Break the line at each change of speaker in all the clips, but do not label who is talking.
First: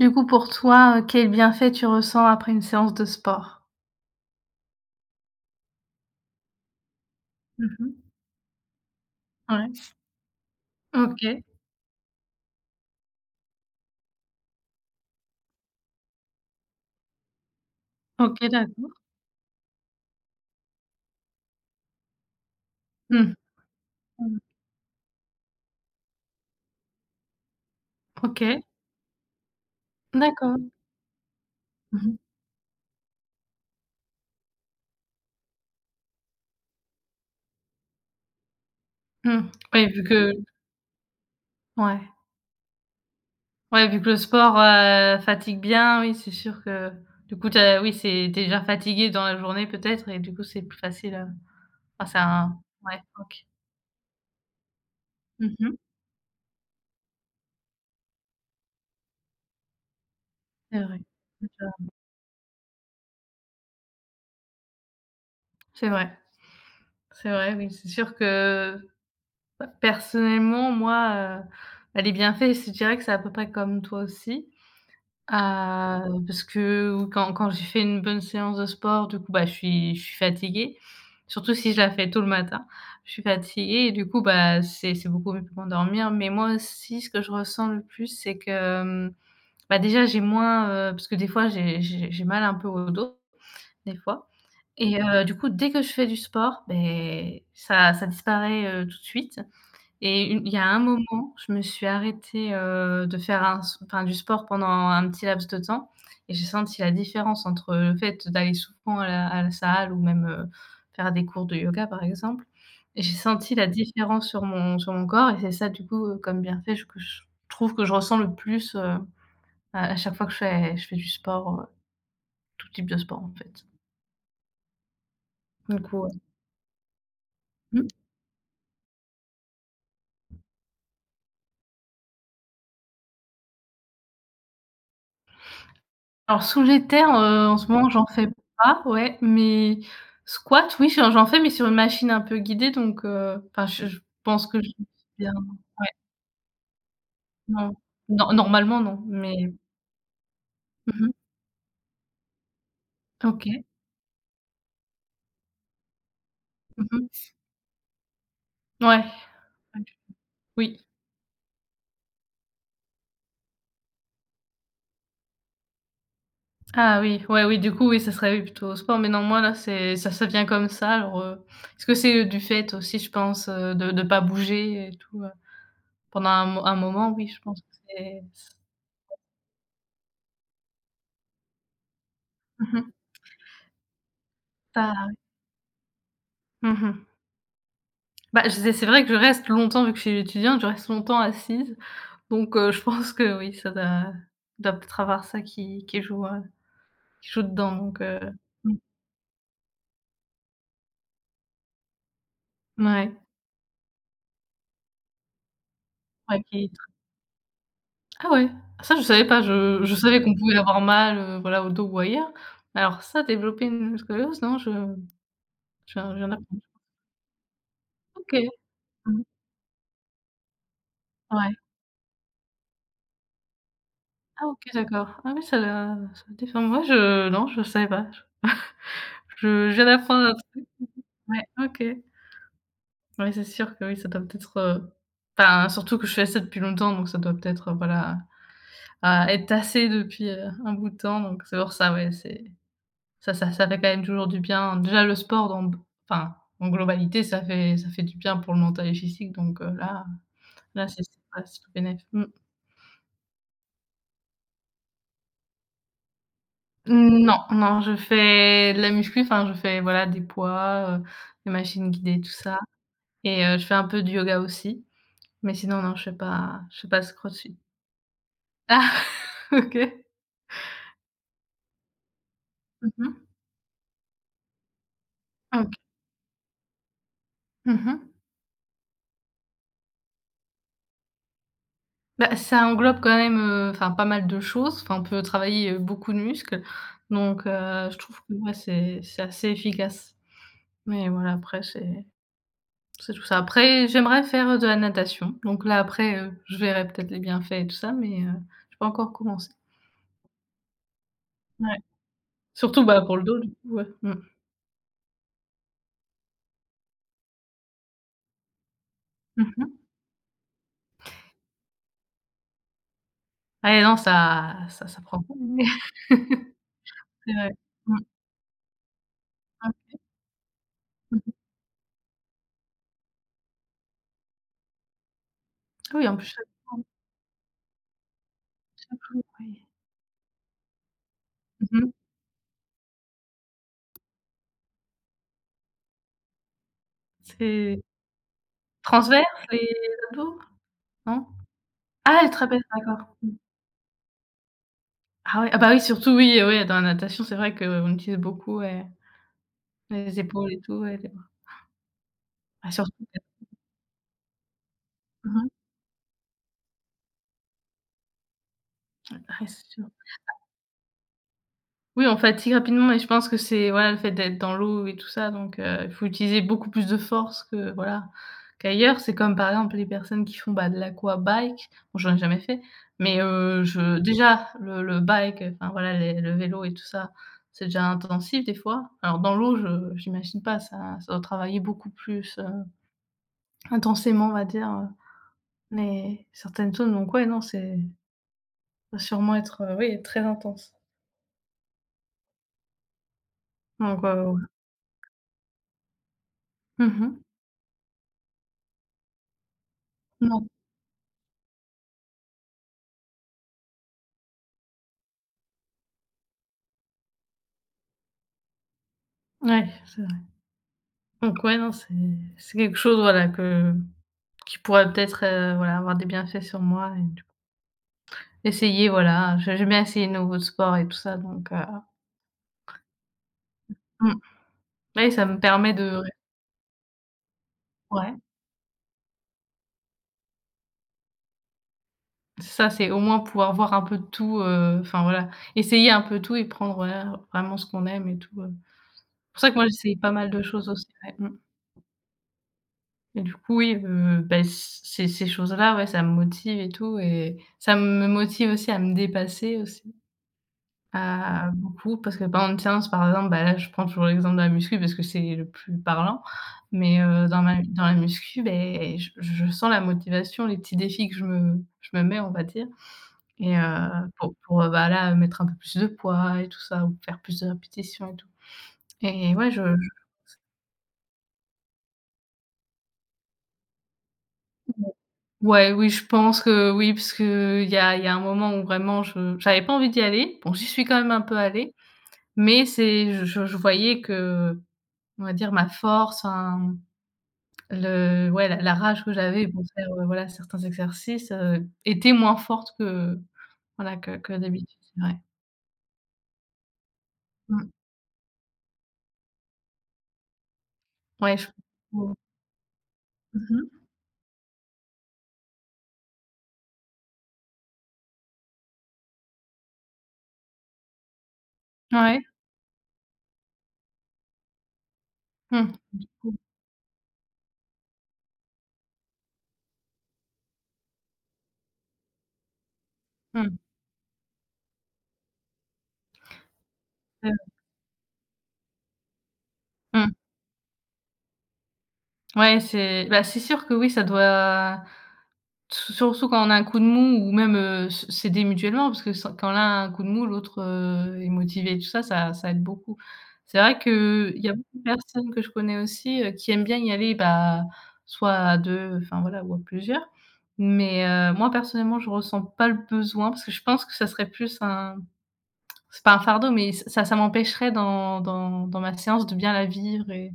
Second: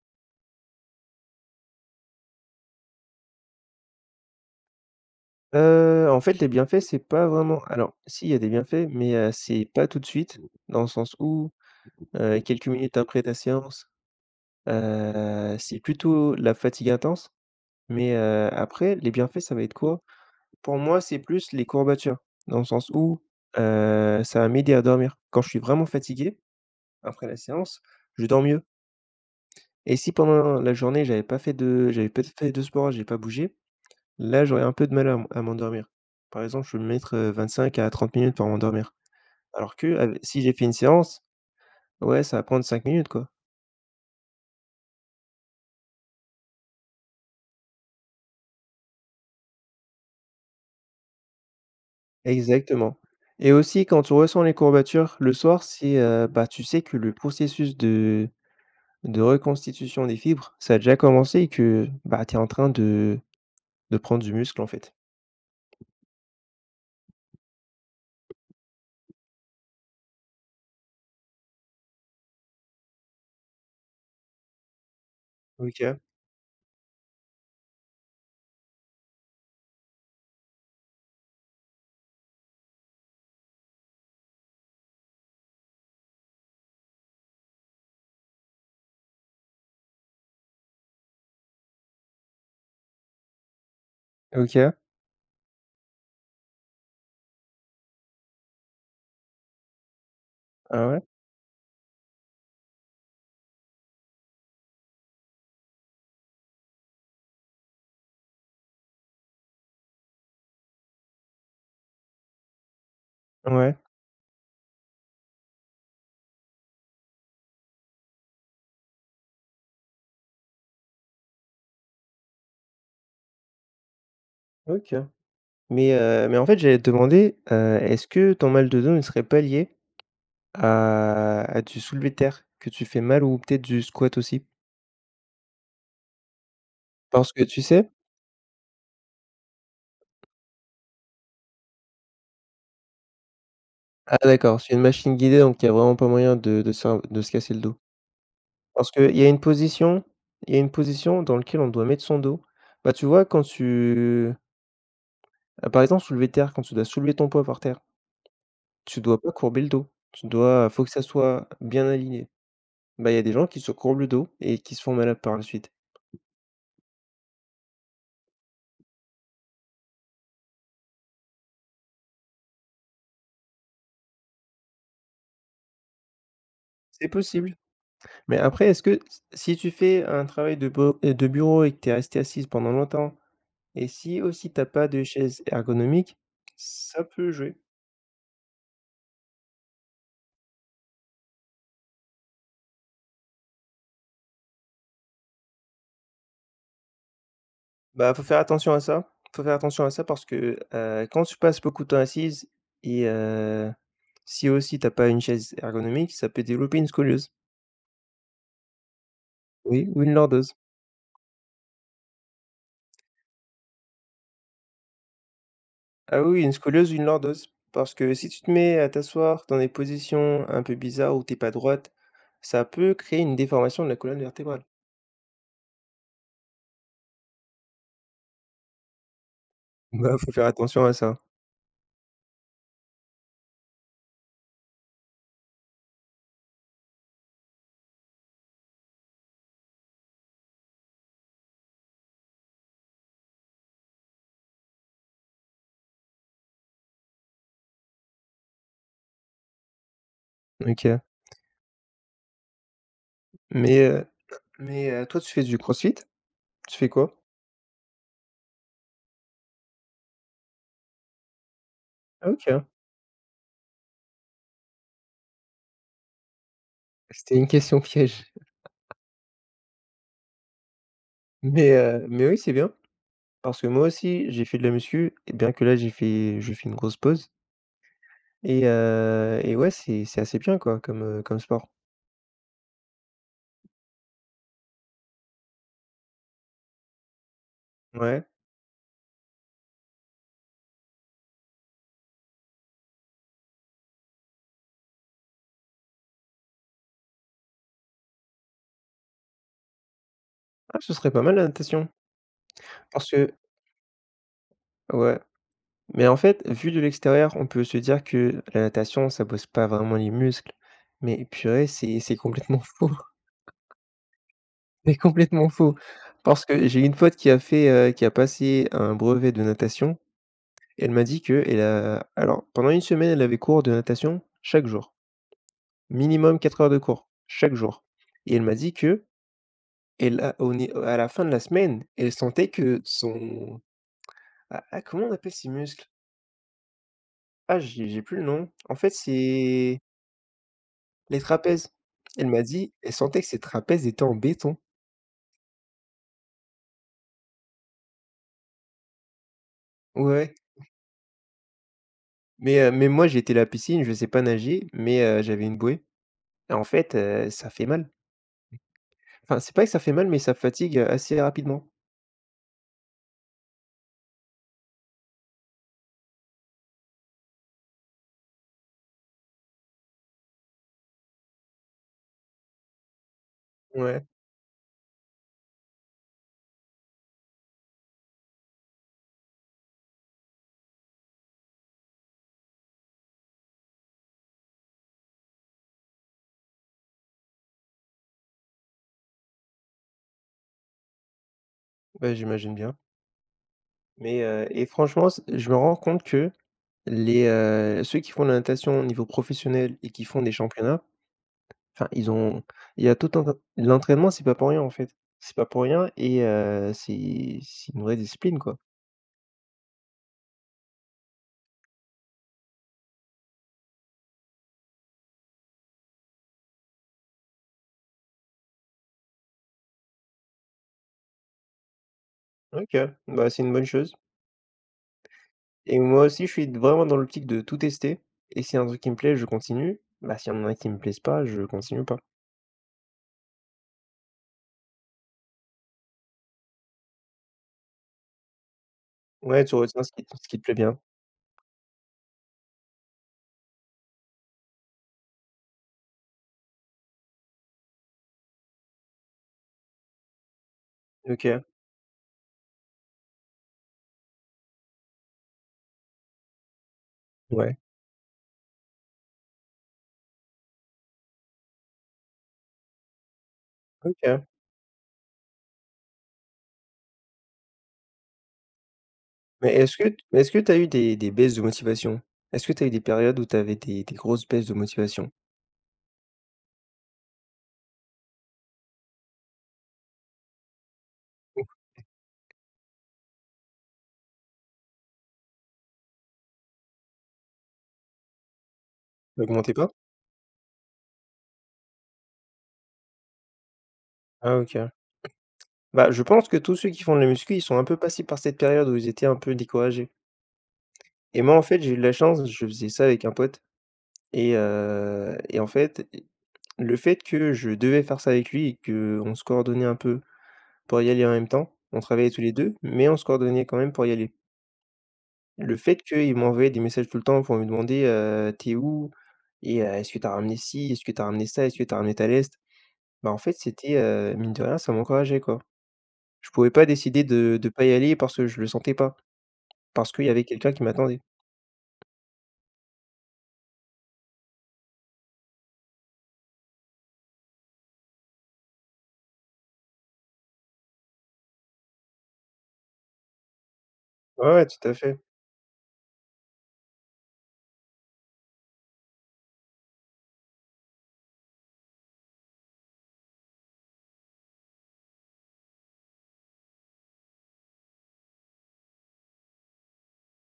Du coup, pour toi, quel bienfait tu ressens après une séance de sport?
En fait, les bienfaits, c'est pas vraiment alors
Mmh.
si, il y a des bienfaits, mais c'est
Ouais.
pas tout de suite, dans le sens
OK.
où, quelques minutes après ta séance, c'est plutôt la fatigue intense, mais
OK, d'accord.
après, les bienfaits, ça va être quoi? Pour moi, c'est plus les courbatures, dans le sens où,
Mmh mh.
ça va m'aider à dormir. Quand je suis vraiment fatigué, après la séance, je dors mieux
OK.
et si pendant
D'accord.
la journée,
Mmh
j'avais
mh.
pas fait de sport, j'ai pas bougé, là, j'aurais un peu de mal à m'endormir. Par exemple, je vais me mettre, 25 à 30 minutes pour m'endormir.
Mmh.
Alors
Oui,
que
vu
ave
que
si j'ai fait une séance,
ouais.
ouais, ça va prendre 5 minutes, quoi.
Ouais, vu que le sport, fatigue bien, oui, c'est sûr que du coup, t'as oui, c'est t'es déjà fatigué dans la journée peut-être et du coup, c'est plus facile, enfin, c'est un
Exactement.
ouais, OK.
Et aussi quand on ressent les courbatures le soir,
Mmh.
c'est, bah, tu sais que le processus de reconstitution des fibres, ça a
C'est
déjà
vrai.
commencé et que, bah, tu es en train de prendre du muscle, en fait.
C'est vrai. C'est vrai, oui, c'est sûr que. Bah, personnellement, moi, bah, les bienfaits, je dirais que c'est à peu près comme toi aussi.
OK.
Ah, parce que quand j'ai fait une bonne séance de sport, du coup, bah, je suis fatiguée, surtout si je la fais tôt le matin. Je suis fatiguée et du coup, bah, c'est beaucoup mieux pour m'endormir. Mais moi aussi, ce que je ressens le plus, c'est que, bah, déjà, j'ai moins, parce que des fois, j'ai mal un peu au dos, des fois.
OK.
Et du coup, dès que je fais du sport, ben ça disparaît, tout de suite. Et une il y a un
Ah ouais?
moment, je me suis arrêtée, de faire un s enfin, du sport pendant un petit laps de temps et j'ai senti la différence entre le fait d'aller souvent à la salle ou même, faire des cours de yoga, par exemple. Et j'ai senti la
Ouais.
différence sur mon corps et c'est ça, du coup, comme bienfait je que je trouve que je ressens le plus, à chaque fois que je fais du sport, tout type de sport, en fait.
OK.
Du
Mais,
coup,
heu, mais en fait, j'allais te demander,
mmh.
est-ce que ton mal de dos ne serait pas lié à du soulevé de terre? Que tu fais mal ou peut-être du squat aussi?
Alors soulevé terre,
Parce que
en
tu
ce moment,
sais.
j'en fais pas, ouais, mais squat, oui, j'en fais, mais sur une machine un peu guidée, donc enfin, je
Ah
pense
d'accord,
que je
c'est une
suis
machine
bien
guidée, donc il y a
ouais,
vraiment pas moyen de se casser le
non,
dos.
no normalement,
Parce
non,
qu'
mais
il y a une
mmh mh.
position dans lequel on doit mettre son dos. Bah, tu vois quand
OK.
par exemple, soulever de terre, quand tu dois
Mmh
soulever
mh.
ton poids par terre, tu
Ouais,
dois pas courber le dos. Tu dois
ouais, oui.
faut que ça soit bien aligné. Bah, il y a des gens qui se courbent le dos et qui se font malade par la suite.
Ah oui, ouais, oui, du coup, oui, ça serait, oui, plutôt au sport, mais non, moi, là, c'est ça vient comme ça, alors, est-ce que c'est du fait aussi, je pense, de pas bouger et tout, pendant un
C'est
moment, oui, je
possible.
pense que c'est
Mais après, est-ce que s si tu fais un travail de bureau et que tu es resté assise pendant
mmh mh,
longtemps et si aussi t'as pas de
ça
chaise ergonomique,
mmh
ça
mh.
peut jouer.
Bah, je disais, c'est vrai que je reste longtemps vu que je suis étudiante, je reste longtemps assise, donc je pense que oui, ça doit peut-être avoir ça qui joue, qui joue dedans donc
Bah, faut faire attention
mmh,
à ça. Faut faire attention à ça parce que, quand tu passes beaucoup de temps assise et
mouais,
si aussi t'as pas une chaise ergonomique, ça peut
ouais qui
développer une scoliose.
ah ouais? Ça je savais pas, je
Oui,
je
ou une
savais qu'on
lordose.
pouvait avoir mal, voilà au dos ou ailleurs, alors ça développer une scoliose, non je
Ah
viens
oui, oui, une
d'apprendre.
scoliose ou une lordose. Parce que si
OK.
tu te mets à
Mmh,
t'asseoir dans des positions un peu bizarres où t'es pas
ouais.
droite, ça peut créer une déformation de la colonne
Ah, OK,
vertébrale.
d'accord. Ah oui, ça doit déformer. Moi je non je savais pas. Je viens
Bah,
d'apprendre
faut
un
faire
truc.
attention à ça.
Ouais, OK. Ouais, c'est sûr que oui, ça doit peut-être, enfin, surtout que je fais ça depuis longtemps, donc ça doit peut-être, voilà, à être tassé depuis, un bout de temps, donc c'est pour ça, ouais, c'est ça fait quand même toujours du bien. Déjà le sport dans enfin, en globalité, ça fait du bien pour le mental et physique, donc là,
OK.
c'est ouais, c'est tout bénef. Mmh.
Mais heu toi, tu fais du crossfit? Tu fais quoi?
Non, non, je fais de la muscu, enfin, je fais, voilà, des poids, des machines guidées, tout ça
OK.
et je fais un peu de yoga aussi, mais sinon, non, je fais pas de
C'était une
crossfit.
question piège.
Ah! OK.
Mais oui, c'est bien.
Mmh mh.
Parce que moi aussi, j'ai fait de la muscu et bien que
OK.
là, j'ai fait je fais une grosse pause
Mmh mh.
et ouais, c'est assez bien quoi comme, comme sport.
Bah, ça englobe quand même, enfin pas mal de choses. Enfin, on peut travailler, beaucoup de muscles donc je trouve
Ouais.
que ouais, c'est assez efficace. Mais voilà, après c'est tout ça. Après, j'aimerais faire, de la natation donc là, après, je verrai peut-être les bienfaits et tout ça mais j'ai pas encore commencé.
Ah, ce serait pas mal la
Ouais.
natation
Surtout, bah,
parce
pour le
que
dos du coup, ouais. Mmh.
ouais, mais en fait, vu de l'extérieur, on peut se dire que la natation, ça bosse
Mmh
pas
mh.
vraiment les muscles, mais purée, c'est complètement faux,
Ah et non, ça ça
mais
ça prend pas
complètement
mais
faux. Parce que j'ai une pote qui
c'est
a
vrai.
fait,
Mmh mh.
qui a passé un brevet de natation. Elle m'a
Mmh
dit
mh.
que elle a alors pendant une semaine, elle avait cours de natation chaque jour.
Ah oui, en plus
Minimum
chaque
4 heures de
fois
cours, chaque jour et elle m'a dit
chaque
que
jour, oui.
elle a au est à la fin de la
Mmh
semaine,
mh.
elle sentait que son. Ah ah, comment on appelle ces muscles? Ah,
C'est
j'ai plus le nom. En fait,
transverse, les
c'est
abdos?
les
Non?
trapèzes.
Ah,
Elle
les
m'a
trapèzes,
dit, elle
d'accord.
sentait que
Mmh.
ses trapèzes étaient en béton.
Ah ouais, ah bah oui, surtout oui, oui, dans la natation, c'est vrai qu'on utilise beaucoup, ouais,
Ouais,
les
ouais,
épaules et tout, ouais, les bras. Ah
mais
surtout,
moi,
ouais.
j'étais à la piscine, je sais pas nager, mais
Mmh
j'avais
mh.
une bouée et en fait, ça fait mal. Enfin,
Ouais,
c'est pas
c'est
que ça
sûr.
fait mal, mais ça fatigue, assez rapidement.
Oui, on fatigue rapidement et je pense que c'est voilà, le fait d'être dans l'eau et tout ça, donc il faut utiliser beaucoup plus de force que voilà, qu'ailleurs. C'est comme, par exemple, les personnes qui font, bah, de l'aquabike. Bon, j'en ai jamais fait, mais je
Ouais,
déjà le bike, enfin voilà, les le vélo et tout ça, c'est déjà intensif des fois. Alors dans l'eau, je j'imagine pas, ça doit travailler beaucoup plus, intensément, on va dire, les certaines zones, donc ouais, non, c'est ça doit sûrement être, oui, très intense.
bah, j'imagine bien,
Donc
et franchement, c je me rends compte que
mmh mh.
Ceux qui font de la natation au niveau professionnel et qui font des
Non,
championnats, enfin, ils ont il y a tout un l'entraînement, c'est pas pour rien, en fait. C'est pas pour rien et c'est une vraie discipline, quoi.
ouais, c'est. Donc ouais, non, c'est quelque chose, voilà, que qui pourrait peut-être, voilà, avoir des bienfaits sur moi et du coup essayer, voilà, j'aime bien essayer de nouveaux sports et tout ça donc
OK, bah, c'est une bonne chose
mmh, oui, ça me permet
et
de
moi
ouais,
aussi, je suis vraiment dans l'optique de tout tester
ouais,
et s'il y a un truc qui me plaît, je continue. Bah, s'il y en a qui me plaisent pas, je continue pas.
c'est ça, c'est au moins pouvoir voir un peu de tout, enfin voilà, essayer un peu tout et prendre, voilà, vraiment ce qu'on aime et tout. C'est pour
Ouais,
ça
tu
que moi,
retiens ce
j'essaye
qui
pas
ce
mal
qui
de
te plaît
choses
bien.
aussi, ouais, mmh et du coup, oui, beh, c ces choses-là, ouais, ça me motive et tout et ça me motive aussi à me dépasser aussi.
OK,
Beaucoup parce que pendant une séance, par exemple, bah, là, je prends toujours l'exemple de la muscu parce que c'est le plus parlant, mais
ouais,
dans la muscu, beh, je sens la motivation, les petits défis que je me mets, on va dire et
OK.
bah, là, mettre un peu plus de poids et tout ça ou faire plus de répétitions et tout et ouais,
Mais est-ce que tu as eu des baisses de motivation? Est-ce que tu as eu des périodes où tu avais des grosses baisses de motivation?
je ouais, oui, je pense que oui, parce qu'il y a un moment où vraiment je j'avais pas envie d'y aller. Bon, j'y suis quand même un peu allée, mais c'est je voyais que, on va dire, ma force, enfin Le ouais, la rage que
Ça
j'avais
augmentait
pour
pas?
faire, voilà, certains exercices, était moins forte que voilà, que
Ah OK.
d'habitude, c'est vrai.
Bah, je pense que tous ceux qui font de la muscu, ils sont un
Mmh.
peu passés par cette période où ils étaient un peu découragés et moi,
Ouais,
en
je
fait, j'ai eu de la
comprends.
chance, je faisais ça avec un pote
Mmh mh.
et en fait, le fait que je devais faire ça avec lui et qu'on se coordonnait un peu pour y aller en même temps, on travaillait tous
Ouais.
les 2 mais on se coordonnait quand même pour y aller. Le
Mmh.
fait qu'ils m'ont
Mmh.
envoyé des messages tout le temps pour me demander: «Tu où? Et est-ce que t'as ramené ci? Est-ce que t'as ramené ça? Est-ce que t'as ramené ta leste?» Bah, en fait, c'était, mine de rien, ça m'encourageait, quoi. Je pouvais pas décider
Mmh.
de pas y aller parce que je le sentais pas, parce qu'il y
Mmh.
avait quelqu'un qui m'attendait.
Ouais, c'est bah, c'est sûr que oui, ça doit surtout quand on a un coup de mou ou même, s'aider mutuellement parce que s quand l'un a un coup de mou, l'autre, est motivé et tout ça, ça aide beaucoup. C'est vrai
Ouais,
qu'il
ouais,
y a
tout
beaucoup
à
de
fait.
personnes que je connais aussi, qui aiment bien y aller, bah, soit à 2 enfin voilà, ou à plusieurs. Mais, moi personnellement, je ressens pas le besoin parce que je pense que ça serait plus un c'est pas un fardeau, mais ç ça ça m'empêcherait dans ma séance de bien la vivre et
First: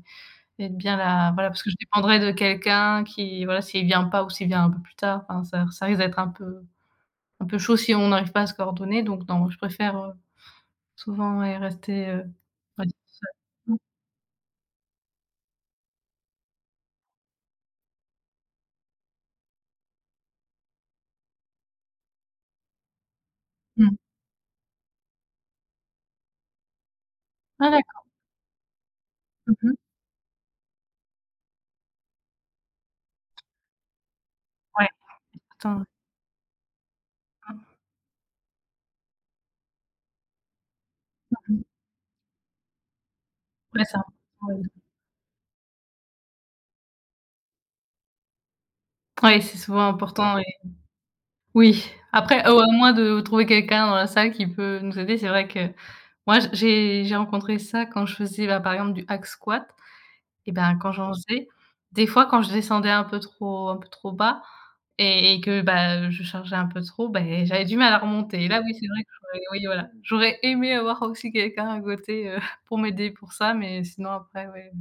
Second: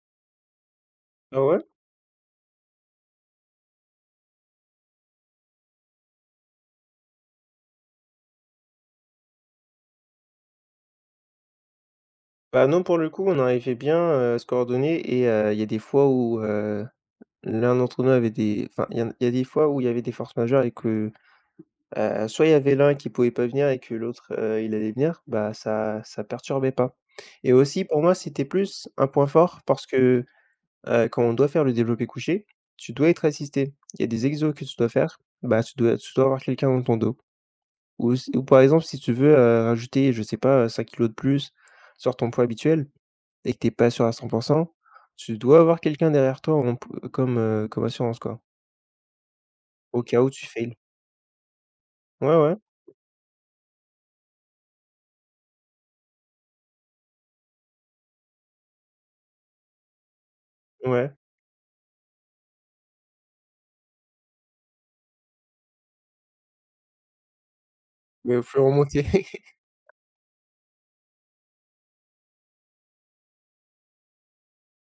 être bien là,
Ah
voilà,
ouais?
parce que je dépendrais de quelqu'un qui voilà, s'il vient pas ou s'il vient un peu plus tard, enfin ça risque d'être un peu chaud si on n'arrive pas à se coordonner donc non, je préfère, souvent, ouais, rester,
Bah,
on
non,
va dire
pour le coup, on arrivait
seule.
bien, à se coordonner et il y a des fois où, l'un d'entre nous avait des enfin, il y a des fois où il y avait des forces majeures et que, soit il y avait l'un qui pouvait pas venir et
Mmh
que
mh.
l'autre, il allait venir, bah, ça perturbait pas et
Ah,
aussi pour
d'accord.
moi, c'était plus un point fort
Mmh.
parce que, quand on doit faire le développé couché, tu dois être assisté. Il y a des exos que tu
Ouais.
dois faire, bah, tu
Important, ouais.
dois tu dois avoir quelqu'un dans ton dos ou par exemple, si tu veux, rajouter, je sais pas, 5 kilos de plus
Mmh.
sur ton poids habituel et que t'es
Ouais,
pas
c'est
sûr à
important,
cent pour
ouais.
100, tu dois avoir quelqu'un derrière toi en p comme, comme assurance, quoi.
Ouais, c'est souvent
Au cas où
important et
tu fail.
oui.
Ouais,
Après,
ouais,
au à moins de trouver quelqu'un dans la salle qui peut nous aider, c'est vrai que moi, j'ai rencontré ça quand je faisais, bah, par exemple du hack squat. Et ben, quand j'en
ouais,
faisais, des fois quand je descendais un peu trop bas et que, bah, je chargeais un peu trop, ben j'avais du mal à
mais il
remonter et là,
faut
oui, c'est vrai
remonter.
que j'aurais oui, voilà, j'aurais aimé avoir aussi quelqu'un à côté, pour m'aider pour ça, mais sinon après, ouais,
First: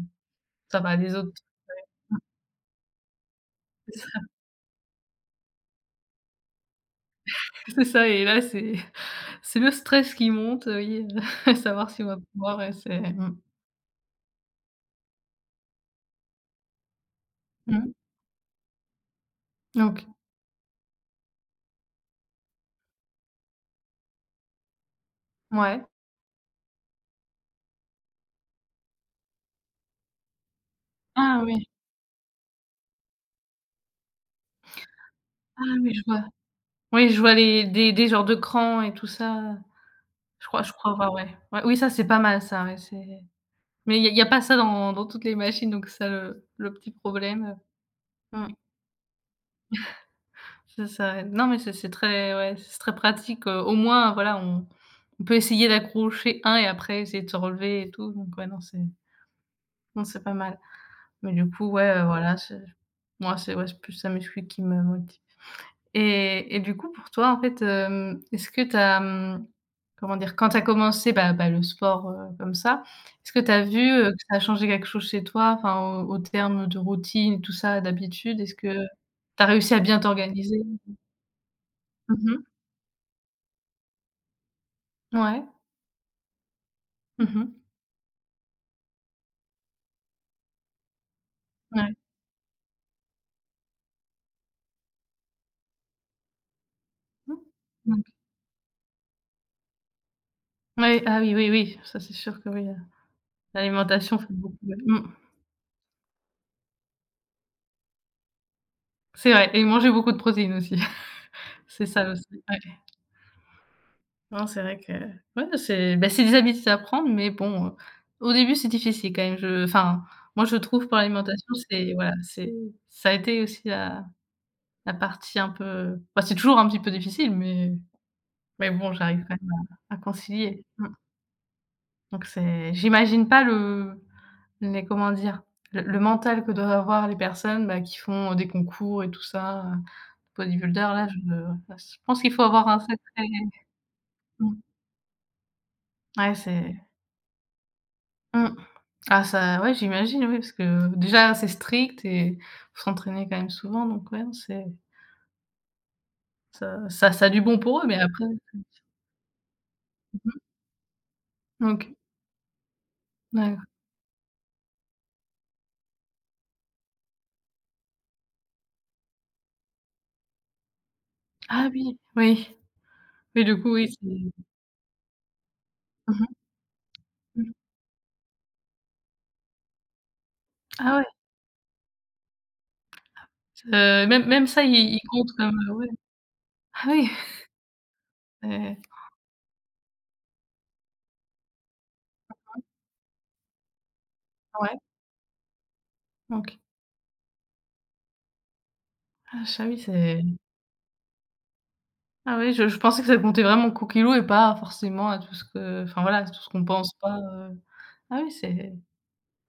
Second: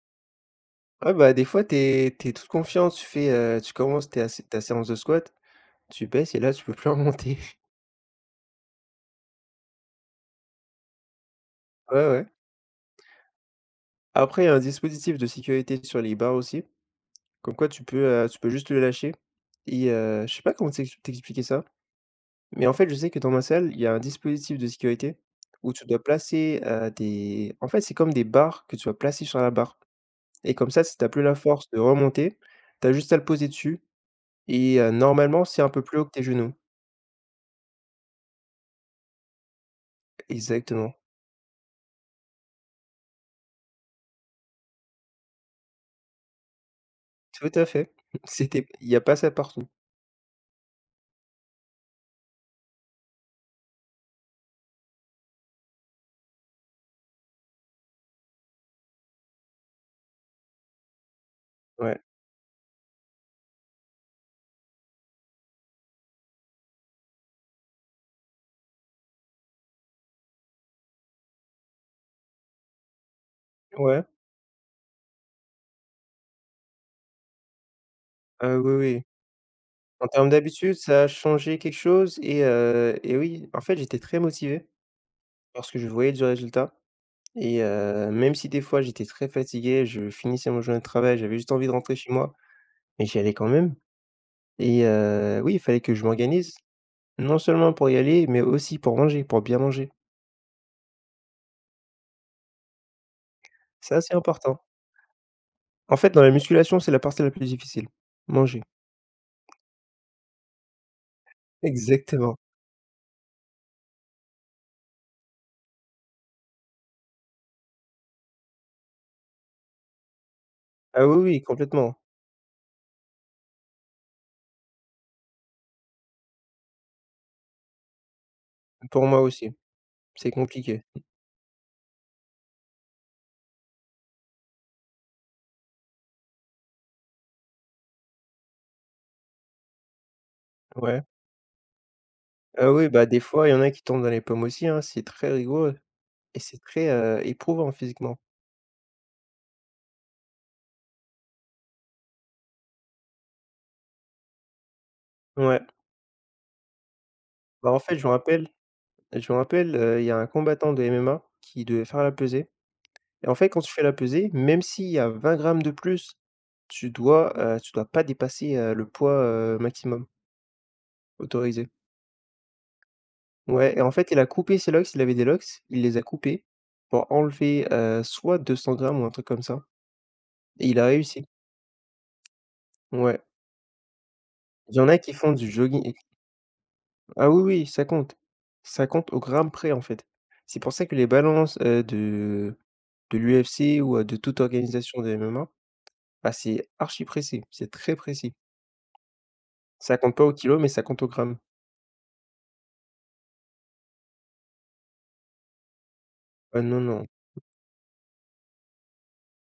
ça va,
Ouais,
les autres
bah, des fois, t'es toute confiance tu fais, tu
c'est
commences
ça
ta séance de squat, tu baisses et là, tu peux plus remonter.
et là, c'est le stress qui monte, oui, savoir si on
Ouais,
va
ouais.
pouvoir et c'est mmh.
Après, il y a un dispositif de sécurité sur les barres aussi, comme quoi
Mmh.
tu peux juste le lâcher et
Donc
je sais pas comment t'expliquer ça, mais en fait, je sais que dans ma salle, il y a un dispositif de sécurité où
ouais.
tu dois placer, des en fait, c'est comme des barres que tu vas placer sur la barre et comme ça, si tu plus la
Ah oui,
force de remonter, t'as juste à le poser dessus. Et normalement, c'est
ah
un peu
oui,
plus
je
haut que tes
vois.
genoux.
Oui, je vois les des genres de crans et tout ça, je crois
Exactement.
avoir, ouais. Ouais, oui, ça, c'est pas mal ça, ouais, c'est mais il y a pas ça dans toutes les machines, donc c'est ça le petit problème,
Tout à fait.
mmh,
C'était il n'y a pas ça partout.
c'est ça. Ouais. Non, mais c'est très ouais, c'est très pratique, au moins, voilà, on peut essayer d'accrocher un et après essayer de se relever et tout, donc ouais, non, c'est non, c'est pas mal. Mais du coup, ouais,
Ouais.
voilà, c'est moi, c'est ouais, c'est plus la muscu qui me motive. Et du coup, pour toi, en fait, est-ce que tu as, comment dire? Quand tu as commencé, bah, le sport, comme ça, est-ce que tu as vu,
Ouais.
que ça a changé quelque chose chez toi? Enfin, au terme de routine, tout ça, d'habitude, est-ce
Ah oui,
que
oui.
tu as réussi à bien
En termes
t'organiser?
d'habitude, ça a changé quelque chose
Mmh.
et oui, en fait, j'étais très motivé
Ouais.
parce que je voyais du résultat et
Mmh.
même si des fois j'étais très fatigué, je finissais mon journée de travail, j'avais juste envie de
Ouais.
rentrer chez moi, mais j'y allais quand même et oui, il fallait que je m'organise, non seulement pour y
Donc
aller, mais aussi pour manger, pour bien manger.
ouais, ah oui, oui, oui, ça, c'est sûr que oui,
Ça, c'est
l'alimentation fait beaucoup,
important.
ouais. Mmh.
En fait, dans la musculation, c'est la partie la plus difficile, manger.
C'est vrai et manger beaucoup de protéines aussi. C'est ça aussi,
Exactement.
ouais. Non, c'est vrai que ouais, c'est bah, c'est des habitudes à prendre, mais bon, au début, c'est difficile quand même. Je enfin, moi, je trouve pour
Ah oui, oui,
l'alimentation, c'est
complètement.
voilà, c'est ça a été aussi la partie un peu bah, c'est toujours un petit peu difficile, mais bon,
Pour moi
j'arrive quand même
aussi,
à
c'est
concilier.
compliqué.
Mmh, donc c'est j'imagine pas le les comment dire? Le mental que doivent avoir les personnes, bah, qui font des concours et tout ça, bodybuilder
Ouais.
là, je ouais, je pense qu'il faut avoir
Ah
un
oui, bah,
sacré
des fois, il y en a qui tombent dans les pommes
mmh,
aussi, hein, c'est très rigoureux
ouais,
et c'est
c'est
très, éprouvant physiquement.
mmh. Ah ça ouais, j'imagine, oui, parce que déjà c'est strict et faut s'entraîner quand même souvent, donc ouais, c'est
Ouais.
ça a du bon
Bah, en
pour eux,
fait,
mais après
je me rappelle, il y a un combattant de MMA qui devait
OK,
faire la pesée et en fait, quand
d'accord.
tu fais la pesée, même s'il y a 20 grammes de plus, tu dois pas dépasser, le poids, maximum autorisé.
Ah oui, oui, oui, du coup,
Ouais et
oui,
en fait, il a
c'est
coupé ses locks, il avait des locks, il les a
mmh
coupés pour
mh, mmh.
enlever, soit 200 grammes ou un truc comme ça. Et il a
Ah ouais,
réussi, ouais.
même ça,
Il y en
ils
a
ils
qui font
comptent
du
comme, ouais.
jogging.
Ah oui,
Ah oui, oui, ça compte.
c'est
Ça compte au gramme près, en fait. C'est pour ça que les balances, de l'UFC ou, de toute
ouais,
organisation de MMA, bah,
OK.
c'est archi précis, c'est très précis.
Ah je ah oui, c'est
Ça compte pas au kilo, mais ça compte au gramme.
ah oui, je pensais que ça comptait vraiment qu'aux kilogrammes et pas forcément à tout ce que enfin voilà, tout ce
Ah
qu'on
non,
pense
non.
pas, ah oui, c'est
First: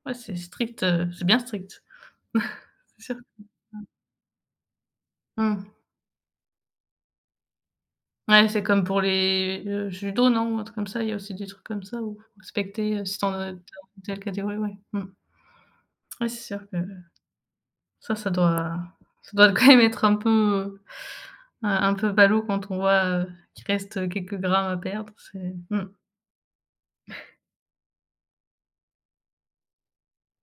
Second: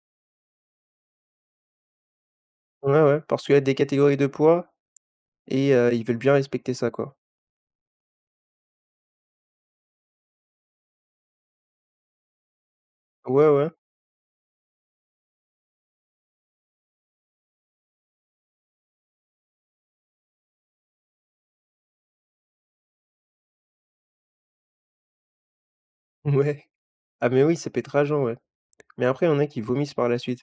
ouais, c'est strict, c'est bien strict.
Ouais,
C'est sûr.
ouais, parce qu'il y a des catégories de poids et
Mmh.
ils veulent bien respecter ça, quoi.
Ouais, c'est comme pour les le judo, non? Ou un truc comme ça, il y a aussi des trucs comme ça où faut respecter, si tu en
Ouais,
as tu
ouais,
es telle catégorie, ouais. Mmh. Ouais, c'est sûr que ça, ça doit quand même être un peu, un peu ballot quand on voit, qu'il reste, quelques grammes à perdre, c'est mmh.
ouais. Ah mais oui, ça peut être rageant, ouais. Mais après, il y en a qui vomissent par la suite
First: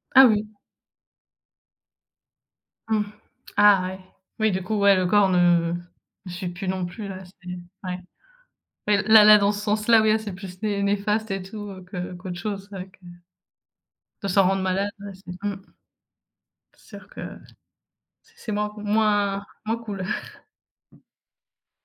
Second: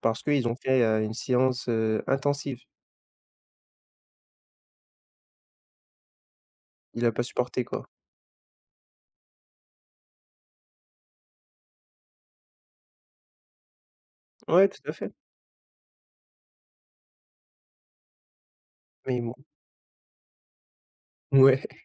parce
Ah oui.
qu'ils ont fait, une séance, intensive.
Mmh. Ah ouais. Oui, du coup, ouais, le corps ne suit plus non
Il
plus
a pas
là, c'est
supporté, quoi.
ouais. Ouais, là, dans ce sens-là, oui, là, c'est plus né néfaste et tout, que qu'autre chose. C'est vrai que de s'en rendre
Ouais, tout
malade,
à fait.
ouais, c'est mmh, c'est sûr que c'est moins
Mais bon,
moins moins cool.
ouais.